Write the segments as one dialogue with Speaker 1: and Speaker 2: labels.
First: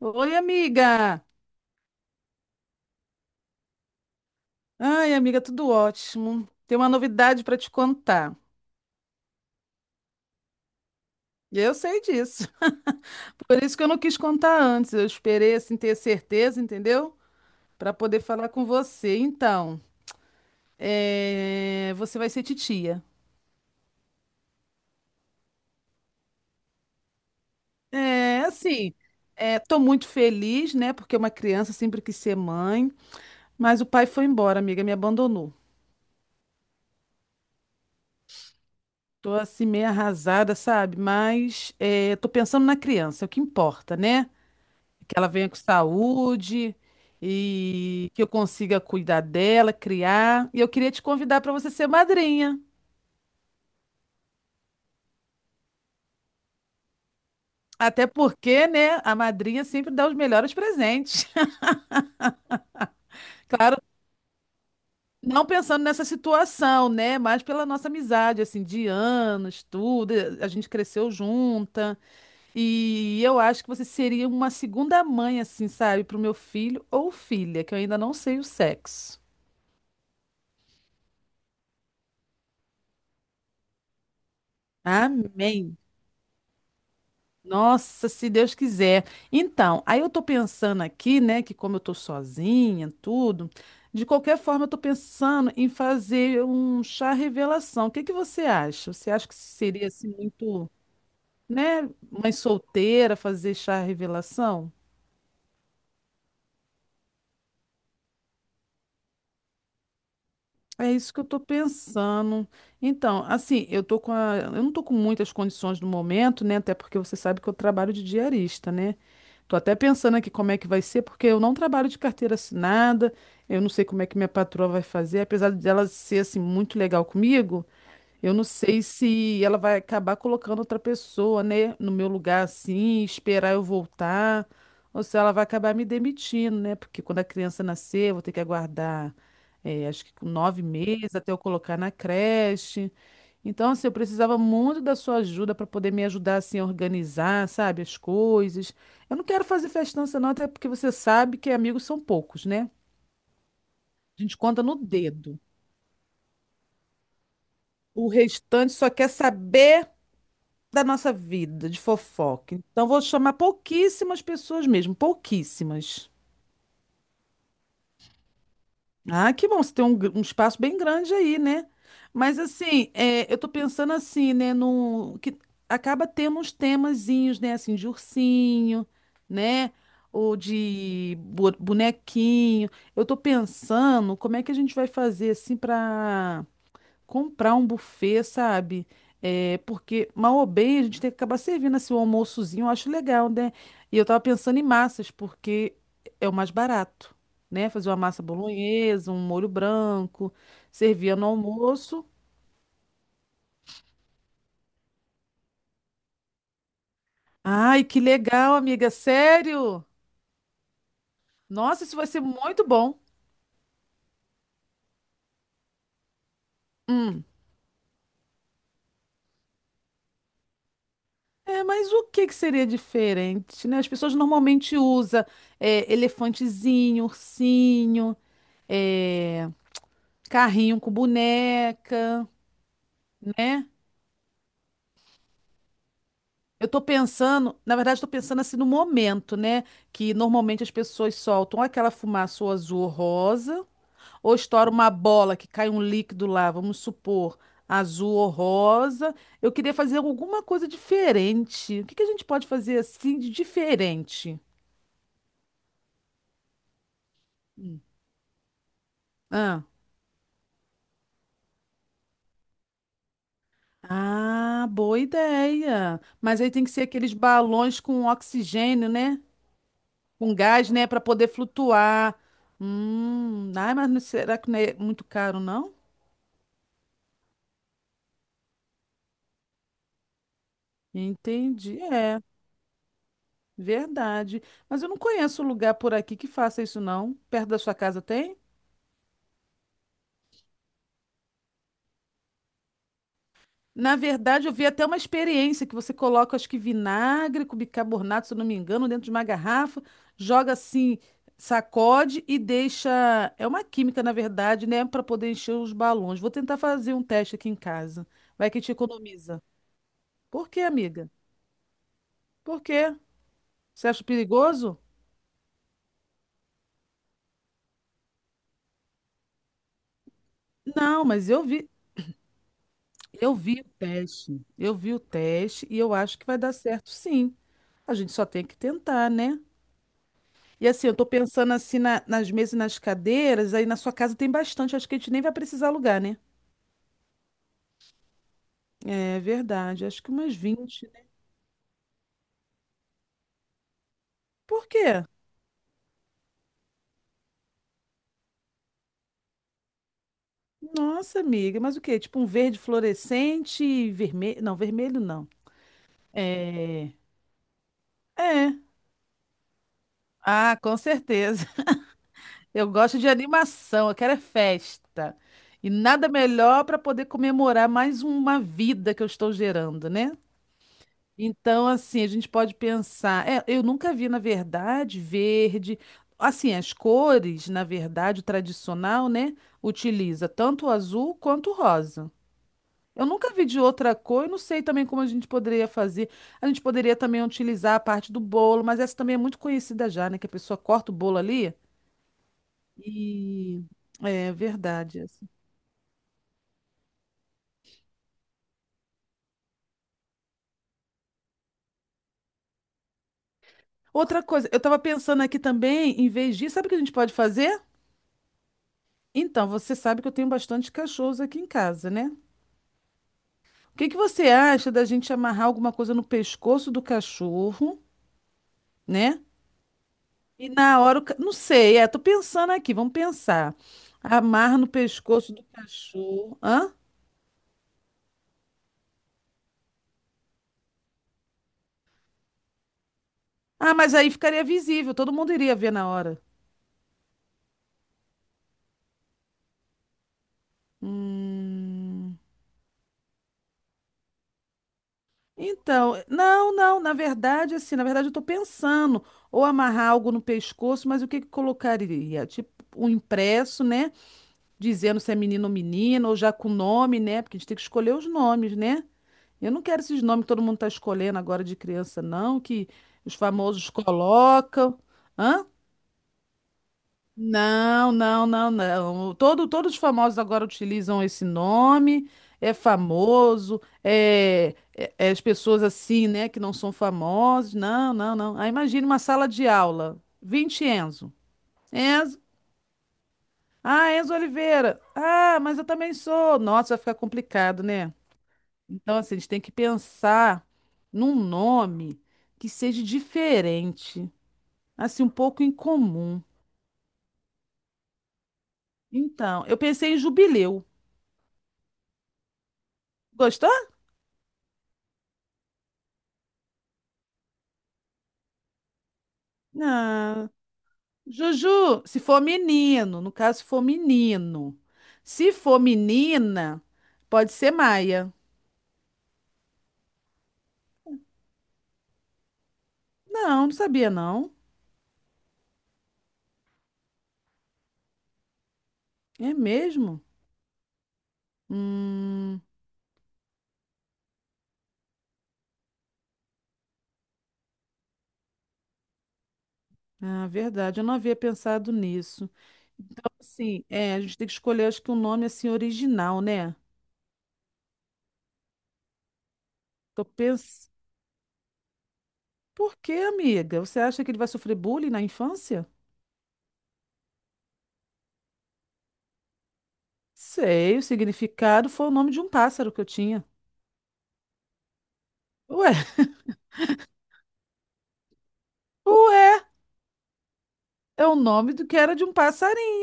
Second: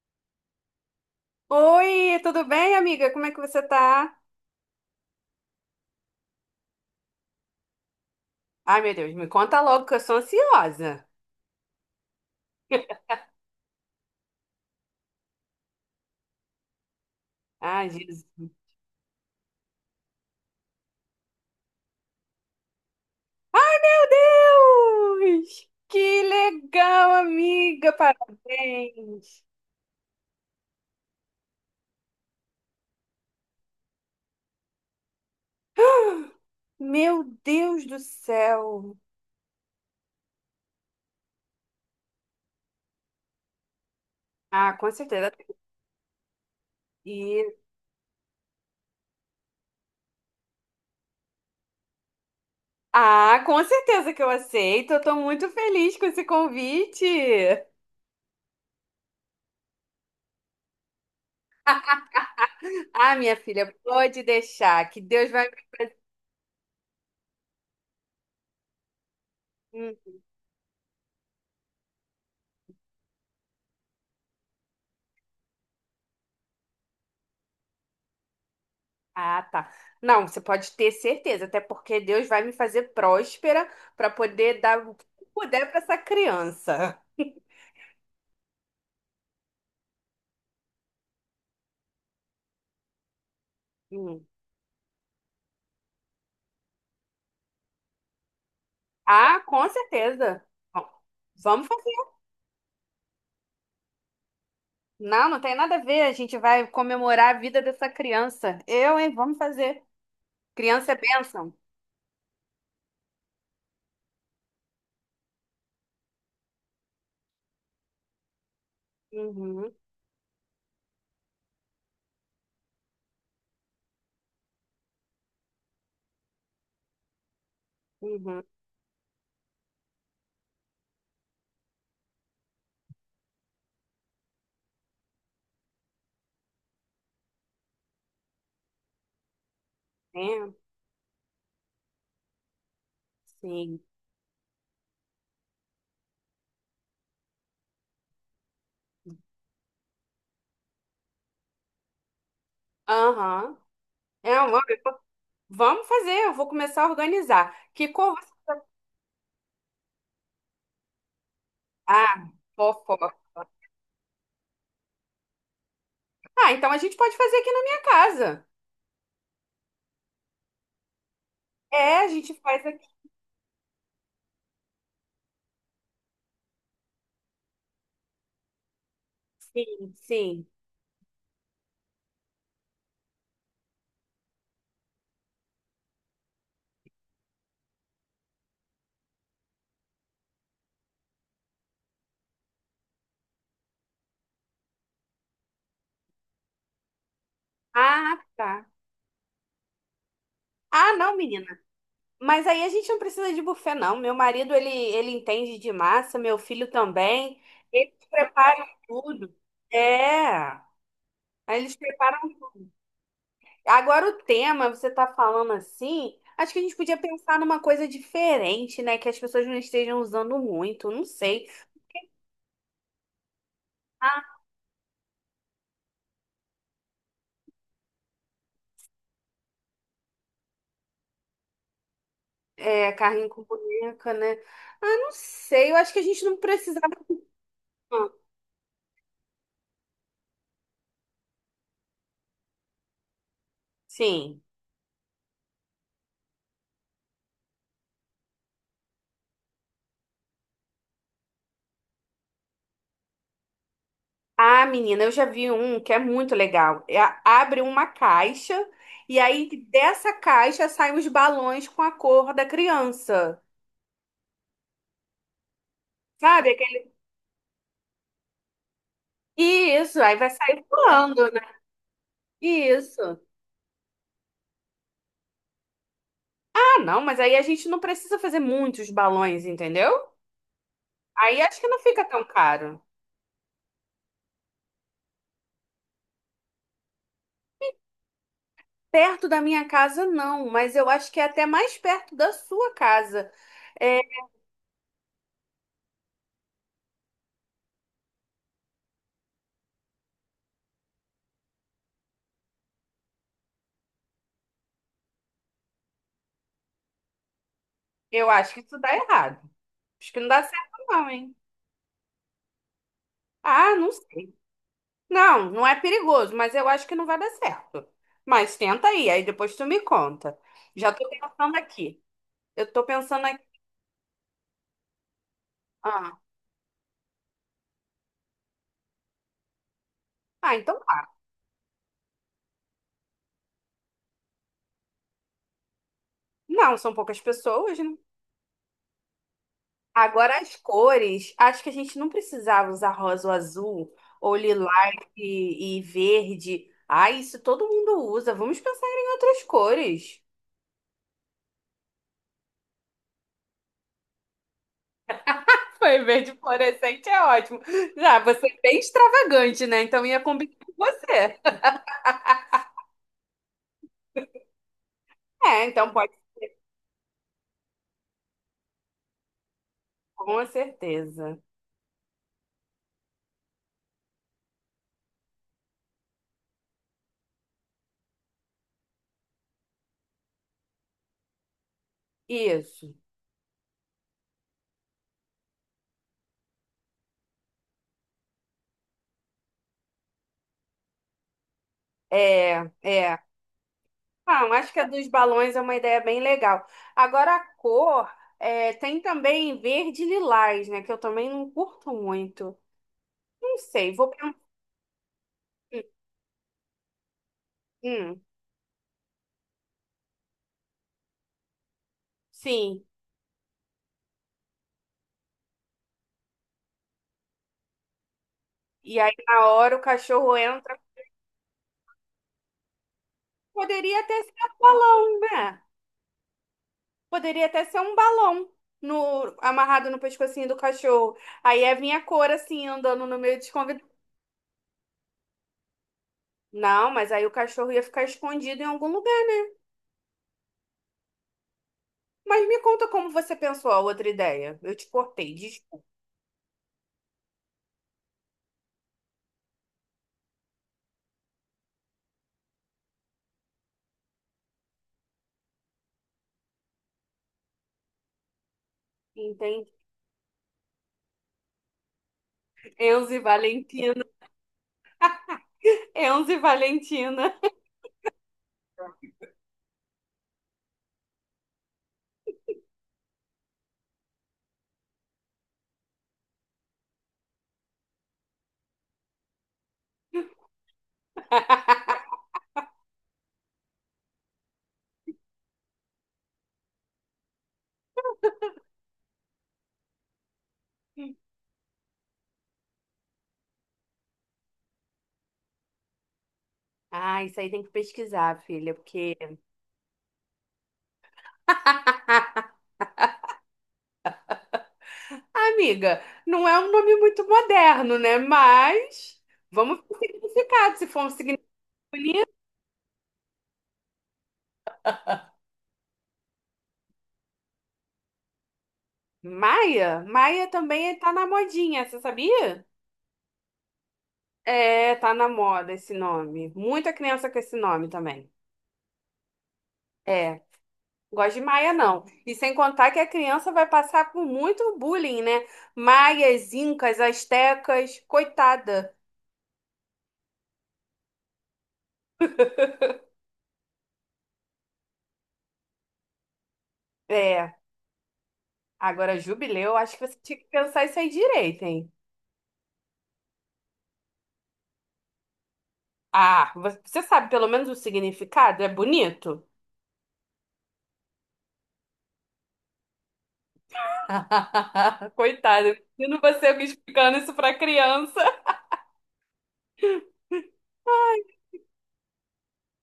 Speaker 1: Oi, amiga.
Speaker 2: Oi, tudo bem, amiga? Como é que você tá?
Speaker 1: Ai, amiga, tudo ótimo. Tem uma novidade para te contar.
Speaker 2: Ai, meu Deus, me conta logo que eu sou ansiosa.
Speaker 1: E Eu sei disso. Por isso que eu não quis contar antes. Eu esperei assim ter certeza, entendeu?
Speaker 2: Ai,
Speaker 1: Para poder
Speaker 2: Jesus.
Speaker 1: falar com você. Então, é, você vai ser titia.
Speaker 2: Deus! Que legal, amiga!
Speaker 1: É, assim,
Speaker 2: Parabéns!
Speaker 1: é, tô muito feliz, né? Porque uma criança sempre quis ser mãe, mas o pai foi embora, amiga, me abandonou.
Speaker 2: Meu Deus do céu!
Speaker 1: Tô assim meio arrasada, sabe? Mas é, tô pensando na criança, é o que importa, né?
Speaker 2: Ah, com
Speaker 1: Que ela
Speaker 2: certeza.
Speaker 1: venha com saúde
Speaker 2: E...
Speaker 1: e que eu consiga cuidar dela, criar. E eu queria te convidar para você ser madrinha.
Speaker 2: Ah, com certeza que eu aceito. Eu tô muito feliz com esse convite.
Speaker 1: Até porque, né, a madrinha sempre dá os melhores presentes.
Speaker 2: Ah, minha filha,
Speaker 1: Claro,
Speaker 2: pode deixar, que Deus
Speaker 1: não
Speaker 2: vai.
Speaker 1: pensando nessa situação, né, mas pela nossa amizade, assim, de anos, tudo, a gente cresceu junta. E eu acho que você seria uma segunda mãe, assim, sabe, para o meu filho ou filha, que eu ainda não sei o sexo.
Speaker 2: Ah, tá. Não, você pode ter certeza, até porque Deus vai me fazer próspera para poder dar o que puder
Speaker 1: Amém.
Speaker 2: para essa criança.
Speaker 1: Nossa, se Deus quiser. Então, aí eu tô pensando aqui, né, que como eu tô sozinha, tudo, de
Speaker 2: Hum.
Speaker 1: qualquer forma eu tô pensando em fazer um chá revelação. O que que você acha? Você acha que
Speaker 2: Ah, com
Speaker 1: seria assim
Speaker 2: certeza.
Speaker 1: muito,
Speaker 2: Bom, vamos
Speaker 1: né,
Speaker 2: fazer.
Speaker 1: mãe solteira fazer chá revelação?
Speaker 2: Não, não tem nada a ver. A gente vai comemorar a vida dessa criança. Eu, hein? Vamos fazer. Criança
Speaker 1: É
Speaker 2: é
Speaker 1: isso que eu tô
Speaker 2: bênção.
Speaker 1: pensando. Então, assim, eu tô com a... eu não tô com muitas condições no momento, né? Até porque você sabe que eu trabalho de diarista, né? Tô
Speaker 2: Uhum,
Speaker 1: até pensando aqui como é que vai ser, porque eu não trabalho de carteira assinada, eu não sei como é que minha patroa vai fazer, apesar dela ser assim muito legal comigo, eu
Speaker 2: uhum.
Speaker 1: não sei se ela vai acabar colocando outra pessoa, né, no meu lugar assim, esperar eu voltar, ou se ela vai acabar me demitindo, né? Porque quando a criança nascer, eu vou ter que aguardar, acho que com
Speaker 2: É,
Speaker 1: 9 meses até eu colocar na creche. Então,
Speaker 2: sim.
Speaker 1: assim, eu precisava muito da sua ajuda para poder me ajudar assim a organizar, sabe, as coisas. Eu não quero fazer festança, não, até porque você sabe que amigos são poucos, né?
Speaker 2: Aham.
Speaker 1: A
Speaker 2: É,
Speaker 1: gente
Speaker 2: vamos
Speaker 1: conta no dedo.
Speaker 2: vamos fazer. Eu vou começar a organizar. Que
Speaker 1: O
Speaker 2: cor...
Speaker 1: restante só quer saber. Da nossa vida, de
Speaker 2: Ah,
Speaker 1: fofoca. Então, vou
Speaker 2: fofoca.
Speaker 1: chamar pouquíssimas pessoas mesmo, pouquíssimas.
Speaker 2: Ah, então a gente pode fazer aqui na minha casa.
Speaker 1: Ah, que bom, você tem um espaço bem grande aí, né?
Speaker 2: É, a gente
Speaker 1: Mas,
Speaker 2: faz aqui.
Speaker 1: assim, é, eu tô pensando assim, né, num, que acaba tendo uns temazinhos, né, assim, de ursinho, né,
Speaker 2: Sim,
Speaker 1: ou
Speaker 2: sim.
Speaker 1: de bonequinho. Eu tô pensando como é que a gente vai fazer, assim, para comprar um buffet, sabe? É, porque, mal ou bem, a gente tem que acabar servindo assim, um almoçozinho, eu acho legal, né? E eu tava pensando em massas, porque é o mais barato, né? Fazer uma
Speaker 2: Ah,
Speaker 1: massa
Speaker 2: tá.
Speaker 1: bolonhesa, um molho branco,
Speaker 2: Ah, não,
Speaker 1: servia no
Speaker 2: menina.
Speaker 1: almoço.
Speaker 2: Mas aí a gente não precisa de buffet, não. Meu marido, ele entende de massa, meu filho também.
Speaker 1: Ai,
Speaker 2: Eles
Speaker 1: que legal,
Speaker 2: preparam
Speaker 1: amiga,
Speaker 2: tudo.
Speaker 1: sério?
Speaker 2: É. Aí eles
Speaker 1: Nossa, isso vai
Speaker 2: preparam.
Speaker 1: ser muito bom.
Speaker 2: Agora o tema, você tá falando assim, acho que a gente podia
Speaker 1: Hum.
Speaker 2: pensar numa coisa diferente, né? Que as pessoas não estejam usando muito, não sei.
Speaker 1: É, mas o que que seria diferente, né? As pessoas
Speaker 2: Ah,
Speaker 1: normalmente usam é, elefantezinho, ursinho, é, carrinho com boneca,
Speaker 2: é, carrinho com
Speaker 1: né?
Speaker 2: boneca, né? Ah, não sei. Eu acho que a gente não
Speaker 1: Eu tô
Speaker 2: precisava.
Speaker 1: pensando, na verdade, tô
Speaker 2: Não.
Speaker 1: pensando assim no momento, né? Que normalmente as pessoas soltam aquela fumaça ou azul ou rosa, ou
Speaker 2: Sim.
Speaker 1: estoura uma bola que cai um líquido lá, vamos supor, azul ou rosa. Eu queria fazer alguma coisa diferente. O que que a gente pode fazer assim de diferente?
Speaker 2: Ah, menina, eu já vi um que é muito legal. É, abre uma caixa e aí
Speaker 1: Ah.
Speaker 2: dessa caixa saem os balões com a cor da criança.
Speaker 1: Ah, boa ideia. Mas
Speaker 2: Sabe?
Speaker 1: aí tem que ser
Speaker 2: Aquele...
Speaker 1: aqueles balões com oxigênio, né?
Speaker 2: Isso, aí vai
Speaker 1: Com
Speaker 2: sair
Speaker 1: gás, né? Para poder
Speaker 2: voando, né?
Speaker 1: flutuar.
Speaker 2: Isso.
Speaker 1: Ai, mas não- será que não é muito caro, não?
Speaker 2: Ah, não, mas aí a gente não precisa fazer muitos balões, entendeu? Aí acho que não
Speaker 1: Entendi.
Speaker 2: fica
Speaker 1: É,
Speaker 2: tão caro.
Speaker 1: verdade. Mas eu não conheço lugar por aqui que faça isso, não. Perto da sua casa tem?
Speaker 2: Perto da minha casa, não, mas eu acho que é até mais perto da sua casa.
Speaker 1: Na
Speaker 2: É,
Speaker 1: verdade, eu vi até uma experiência que você coloca, acho que vinagre com bicarbonato, se eu não me engano, dentro de uma garrafa, joga assim, sacode e deixa. É uma química, na verdade, né? Para poder encher os balões. Vou tentar fazer um teste aqui em casa.
Speaker 2: eu
Speaker 1: Vai
Speaker 2: acho que
Speaker 1: que te
Speaker 2: isso dá errado.
Speaker 1: economiza.
Speaker 2: Acho que não dá
Speaker 1: Por quê,
Speaker 2: certo,
Speaker 1: amiga?
Speaker 2: não, hein?
Speaker 1: Por quê?
Speaker 2: Ah,
Speaker 1: Você
Speaker 2: não
Speaker 1: acha
Speaker 2: sei.
Speaker 1: perigoso?
Speaker 2: Não, não é perigoso, mas eu acho que não vai dar certo. Mas tenta aí, aí depois tu me conta. Já
Speaker 1: Não,
Speaker 2: tô
Speaker 1: mas
Speaker 2: pensando aqui. Eu tô pensando
Speaker 1: eu
Speaker 2: aqui.
Speaker 1: vi o teste. Eu vi o teste e eu
Speaker 2: Ah,
Speaker 1: acho que vai dar certo, sim. A gente só tem que tentar, né?
Speaker 2: ah,
Speaker 1: E
Speaker 2: então
Speaker 1: assim, eu tô
Speaker 2: tá.
Speaker 1: pensando assim nas mesas e nas cadeiras, aí na sua casa tem bastante, acho que a gente nem vai precisar alugar, né?
Speaker 2: Não, são poucas pessoas, né?
Speaker 1: É verdade, acho que umas
Speaker 2: Agora as
Speaker 1: 20. Né?
Speaker 2: cores. Acho que a gente não precisava usar rosa ou azul, ou
Speaker 1: Por quê?
Speaker 2: lilás e verde. Ah, isso todo mundo usa. Vamos pensar em outras cores.
Speaker 1: Nossa, amiga, mas o quê? Tipo um verde fluorescente e vermelho. Não, vermelho não.
Speaker 2: Foi, verde
Speaker 1: É.
Speaker 2: fluorescente é ótimo. Já, você é
Speaker 1: É.
Speaker 2: bem extravagante, né? Então ia combinar
Speaker 1: Ah,
Speaker 2: com
Speaker 1: com
Speaker 2: você.
Speaker 1: certeza. Eu gosto de animação, eu quero é festa.
Speaker 2: É,
Speaker 1: E
Speaker 2: então
Speaker 1: nada
Speaker 2: pode,
Speaker 1: melhor para poder comemorar mais uma vida que eu estou gerando, né?
Speaker 2: com certeza.
Speaker 1: Então, assim, a gente pode pensar. É, eu nunca vi, na verdade, verde. Assim, as cores, na verdade, o tradicional, né? Utiliza tanto o azul quanto o rosa.
Speaker 2: Isso.
Speaker 1: Eu nunca vi de outra cor, eu não sei também como a gente poderia fazer. A gente poderia também utilizar a parte do bolo, mas essa também é muito conhecida já, né? Que a pessoa corta o bolo ali.
Speaker 2: É, é.
Speaker 1: E é
Speaker 2: Ah, eu acho que a
Speaker 1: verdade
Speaker 2: dos
Speaker 1: essa.
Speaker 2: balões é uma ideia bem legal. Agora a cor, é, tem também verde e lilás, né? Que eu também não curto muito. Não sei, vou
Speaker 1: Outra
Speaker 2: pensar.
Speaker 1: coisa, eu estava pensando aqui
Speaker 2: Hum,
Speaker 1: também, em vez disso, sabe o que a gente pode fazer?
Speaker 2: hum,
Speaker 1: Então, você sabe que eu tenho bastante cachorros aqui em casa, né?
Speaker 2: sim.
Speaker 1: O que que você acha da gente amarrar alguma coisa no pescoço do cachorro,
Speaker 2: E aí
Speaker 1: né?
Speaker 2: na hora o cachorro
Speaker 1: E
Speaker 2: entra.
Speaker 1: na hora, não sei, é, tô pensando aqui, vamos pensar.
Speaker 2: Poderia até ser
Speaker 1: Amarra
Speaker 2: um
Speaker 1: no
Speaker 2: balão,
Speaker 1: pescoço do
Speaker 2: né?
Speaker 1: cachorro. Hã?
Speaker 2: Poderia até ser um balão no, amarrado no pescocinho do cachorro. Aí ia vir a cor assim, andando no meio dos
Speaker 1: Ah,
Speaker 2: convidados.
Speaker 1: mas aí ficaria visível, todo mundo iria ver na hora.
Speaker 2: Não, mas aí o cachorro ia ficar escondido em algum lugar.
Speaker 1: Hum...
Speaker 2: Mas me conta como você pensou a outra ideia. Eu te cortei, desculpa.
Speaker 1: Então, não, não, na verdade, assim, na verdade eu tô pensando ou amarrar algo no pescoço, mas o que que colocaria? Tipo, um impresso, né? Dizendo se é menino ou menina, ou já com nome, né? Porque a gente tem que escolher os nomes, né? Eu não
Speaker 2: Entendi.
Speaker 1: quero esses nomes que todo mundo tá escolhendo agora de criança, não, que
Speaker 2: Enzo
Speaker 1: os
Speaker 2: e
Speaker 1: famosos
Speaker 2: Valentina.
Speaker 1: colocam. Hã?
Speaker 2: Enzo e Valentina.
Speaker 1: Não, não, não, não. Todo, todos os famosos agora utilizam esse nome, é famoso, é as pessoas assim, né, que não são famosas. Não, não, não. Aí imagine uma sala de aula, 20 Enzo. Enzo, ah, Enzo Oliveira. Ah, mas eu também sou. Nossa, vai ficar complicado, né? Então, assim, a gente tem que pensar num nome que seja diferente, assim, um pouco incomum.
Speaker 2: Ah, isso aí tem que pesquisar, filha, porque.
Speaker 1: Então, eu pensei em Jubileu. Gostou?
Speaker 2: Amiga, não é um nome muito moderno, né? Mas vamos pro
Speaker 1: Não.
Speaker 2: significado. Se for um significado
Speaker 1: Juju, se for
Speaker 2: bonito.
Speaker 1: menino, no caso, se for menino. Se for menina, pode ser Maia.
Speaker 2: Maia? Maia também tá na modinha, você sabia?
Speaker 1: Não, não sabia, não.
Speaker 2: É, tá na moda esse nome. Muita criança com esse nome também.
Speaker 1: É mesmo?
Speaker 2: É. Gosto de Maia, não. E
Speaker 1: Hum,
Speaker 2: sem contar que a criança vai passar por muito bullying, né? Maias, incas, astecas, coitada.
Speaker 1: ah, verdade, eu não havia pensado nisso. Sim, é, a gente tem que escolher, acho que um nome assim original, né?
Speaker 2: É, agora jubileu, acho que
Speaker 1: Tô
Speaker 2: você tinha que
Speaker 1: pensando.
Speaker 2: pensar isso aí direito, hein?
Speaker 1: Por quê, amiga? Você acha que ele vai sofrer bullying na infância?
Speaker 2: Ah, você sabe pelo menos o significado? É bonito?
Speaker 1: Sei, o significado foi o nome de um pássaro que eu tinha.
Speaker 2: Coitada,
Speaker 1: Ué,
Speaker 2: imagino você explicando isso pra criança.
Speaker 1: ué, é o nome do que era de um passarinho.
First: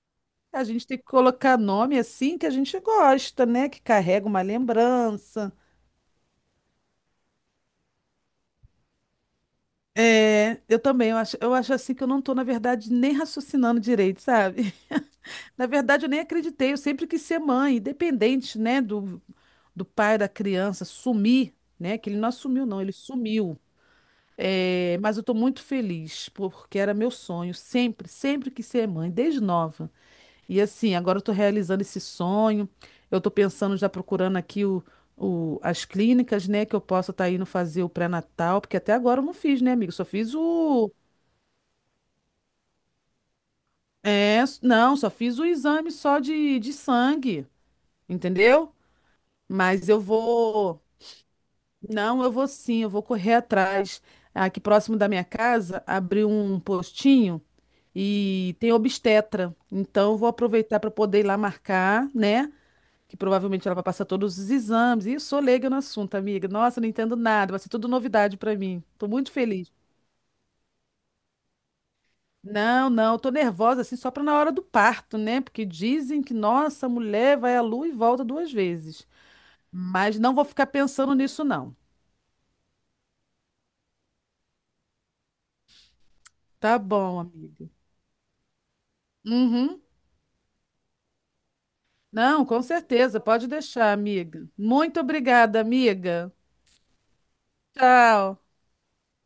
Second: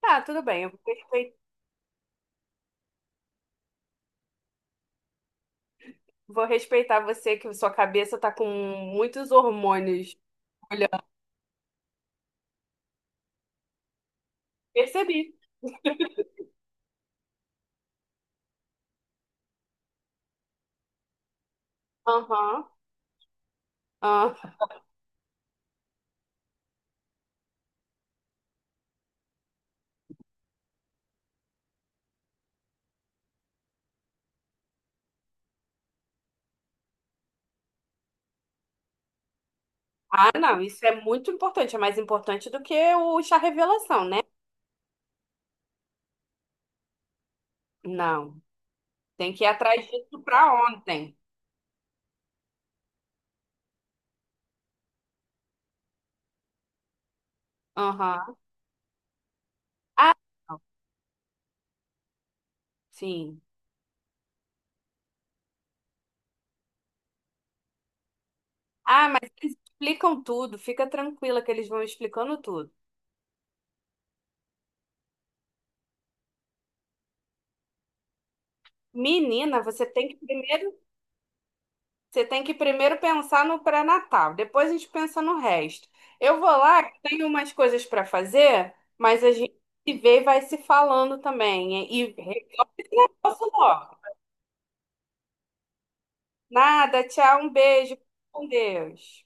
Speaker 2: Tá, tudo
Speaker 1: A
Speaker 2: bem, eu
Speaker 1: gente tem que colocar nome assim que a gente gosta, né? Que carrega uma lembrança.
Speaker 2: vou respeitar você que sua cabeça tá com muitos hormônios.
Speaker 1: É, eu
Speaker 2: Olha,
Speaker 1: também, eu acho assim que eu não tô, na verdade, nem raciocinando direito, sabe?
Speaker 2: percebi.
Speaker 1: Na verdade, eu nem acreditei, eu sempre quis ser mãe, independente, né, do, pai da criança sumir, né? Que ele não
Speaker 2: Aham,
Speaker 1: assumiu, não, ele sumiu.
Speaker 2: aham.
Speaker 1: É, mas eu tô muito feliz, porque era meu sonho, sempre, sempre quis ser mãe, desde nova. E assim, agora eu tô realizando esse sonho. Eu tô pensando já procurando aqui as clínicas, né, que eu possa estar indo fazer o pré-natal, porque até agora eu não fiz, né, amigo? Só
Speaker 2: Ah,
Speaker 1: fiz
Speaker 2: não, isso
Speaker 1: o
Speaker 2: é muito importante, é mais importante do que o chá revelação, né?
Speaker 1: não, só fiz o exame só de sangue,
Speaker 2: Não,
Speaker 1: entendeu?
Speaker 2: tem que ir atrás
Speaker 1: Mas eu
Speaker 2: disso para
Speaker 1: vou,
Speaker 2: ontem.
Speaker 1: não, eu vou sim, eu vou correr atrás. Aqui próximo da minha casa, abri um postinho
Speaker 2: Aham.
Speaker 1: e tem obstetra. Então
Speaker 2: Ah,
Speaker 1: eu vou
Speaker 2: não,
Speaker 1: aproveitar para poder ir lá marcar, né? Que
Speaker 2: sim.
Speaker 1: provavelmente ela vai passar todos os exames. E eu sou leiga no assunto, amiga. Nossa, não entendo nada, vai ser tudo novidade para mim. Tô
Speaker 2: Ah, mas
Speaker 1: muito
Speaker 2: eles
Speaker 1: feliz.
Speaker 2: explicam tudo, fica tranquila que eles vão explicando tudo.
Speaker 1: Não, não, tô nervosa assim só para na hora do parto, né? Porque dizem que nossa, a mulher vai à lua e volta 2 vezes.
Speaker 2: Menina,
Speaker 1: Mas não vou ficar pensando nisso, não.
Speaker 2: você tem que primeiro pensar no pré-natal, depois a gente pensa no resto. Eu vou
Speaker 1: Tá
Speaker 2: lá, que
Speaker 1: bom,
Speaker 2: tenho umas
Speaker 1: amiga.
Speaker 2: coisas para fazer, mas a gente
Speaker 1: Uhum.
Speaker 2: se vê e vai se falando também, e
Speaker 1: Não, com
Speaker 2: resolve esse
Speaker 1: certeza, pode
Speaker 2: negócio
Speaker 1: deixar,
Speaker 2: logo.
Speaker 1: amiga. Muito obrigada, amiga.
Speaker 2: Nada, tchau, um beijo. Fica
Speaker 1: Tchau.
Speaker 2: com Deus.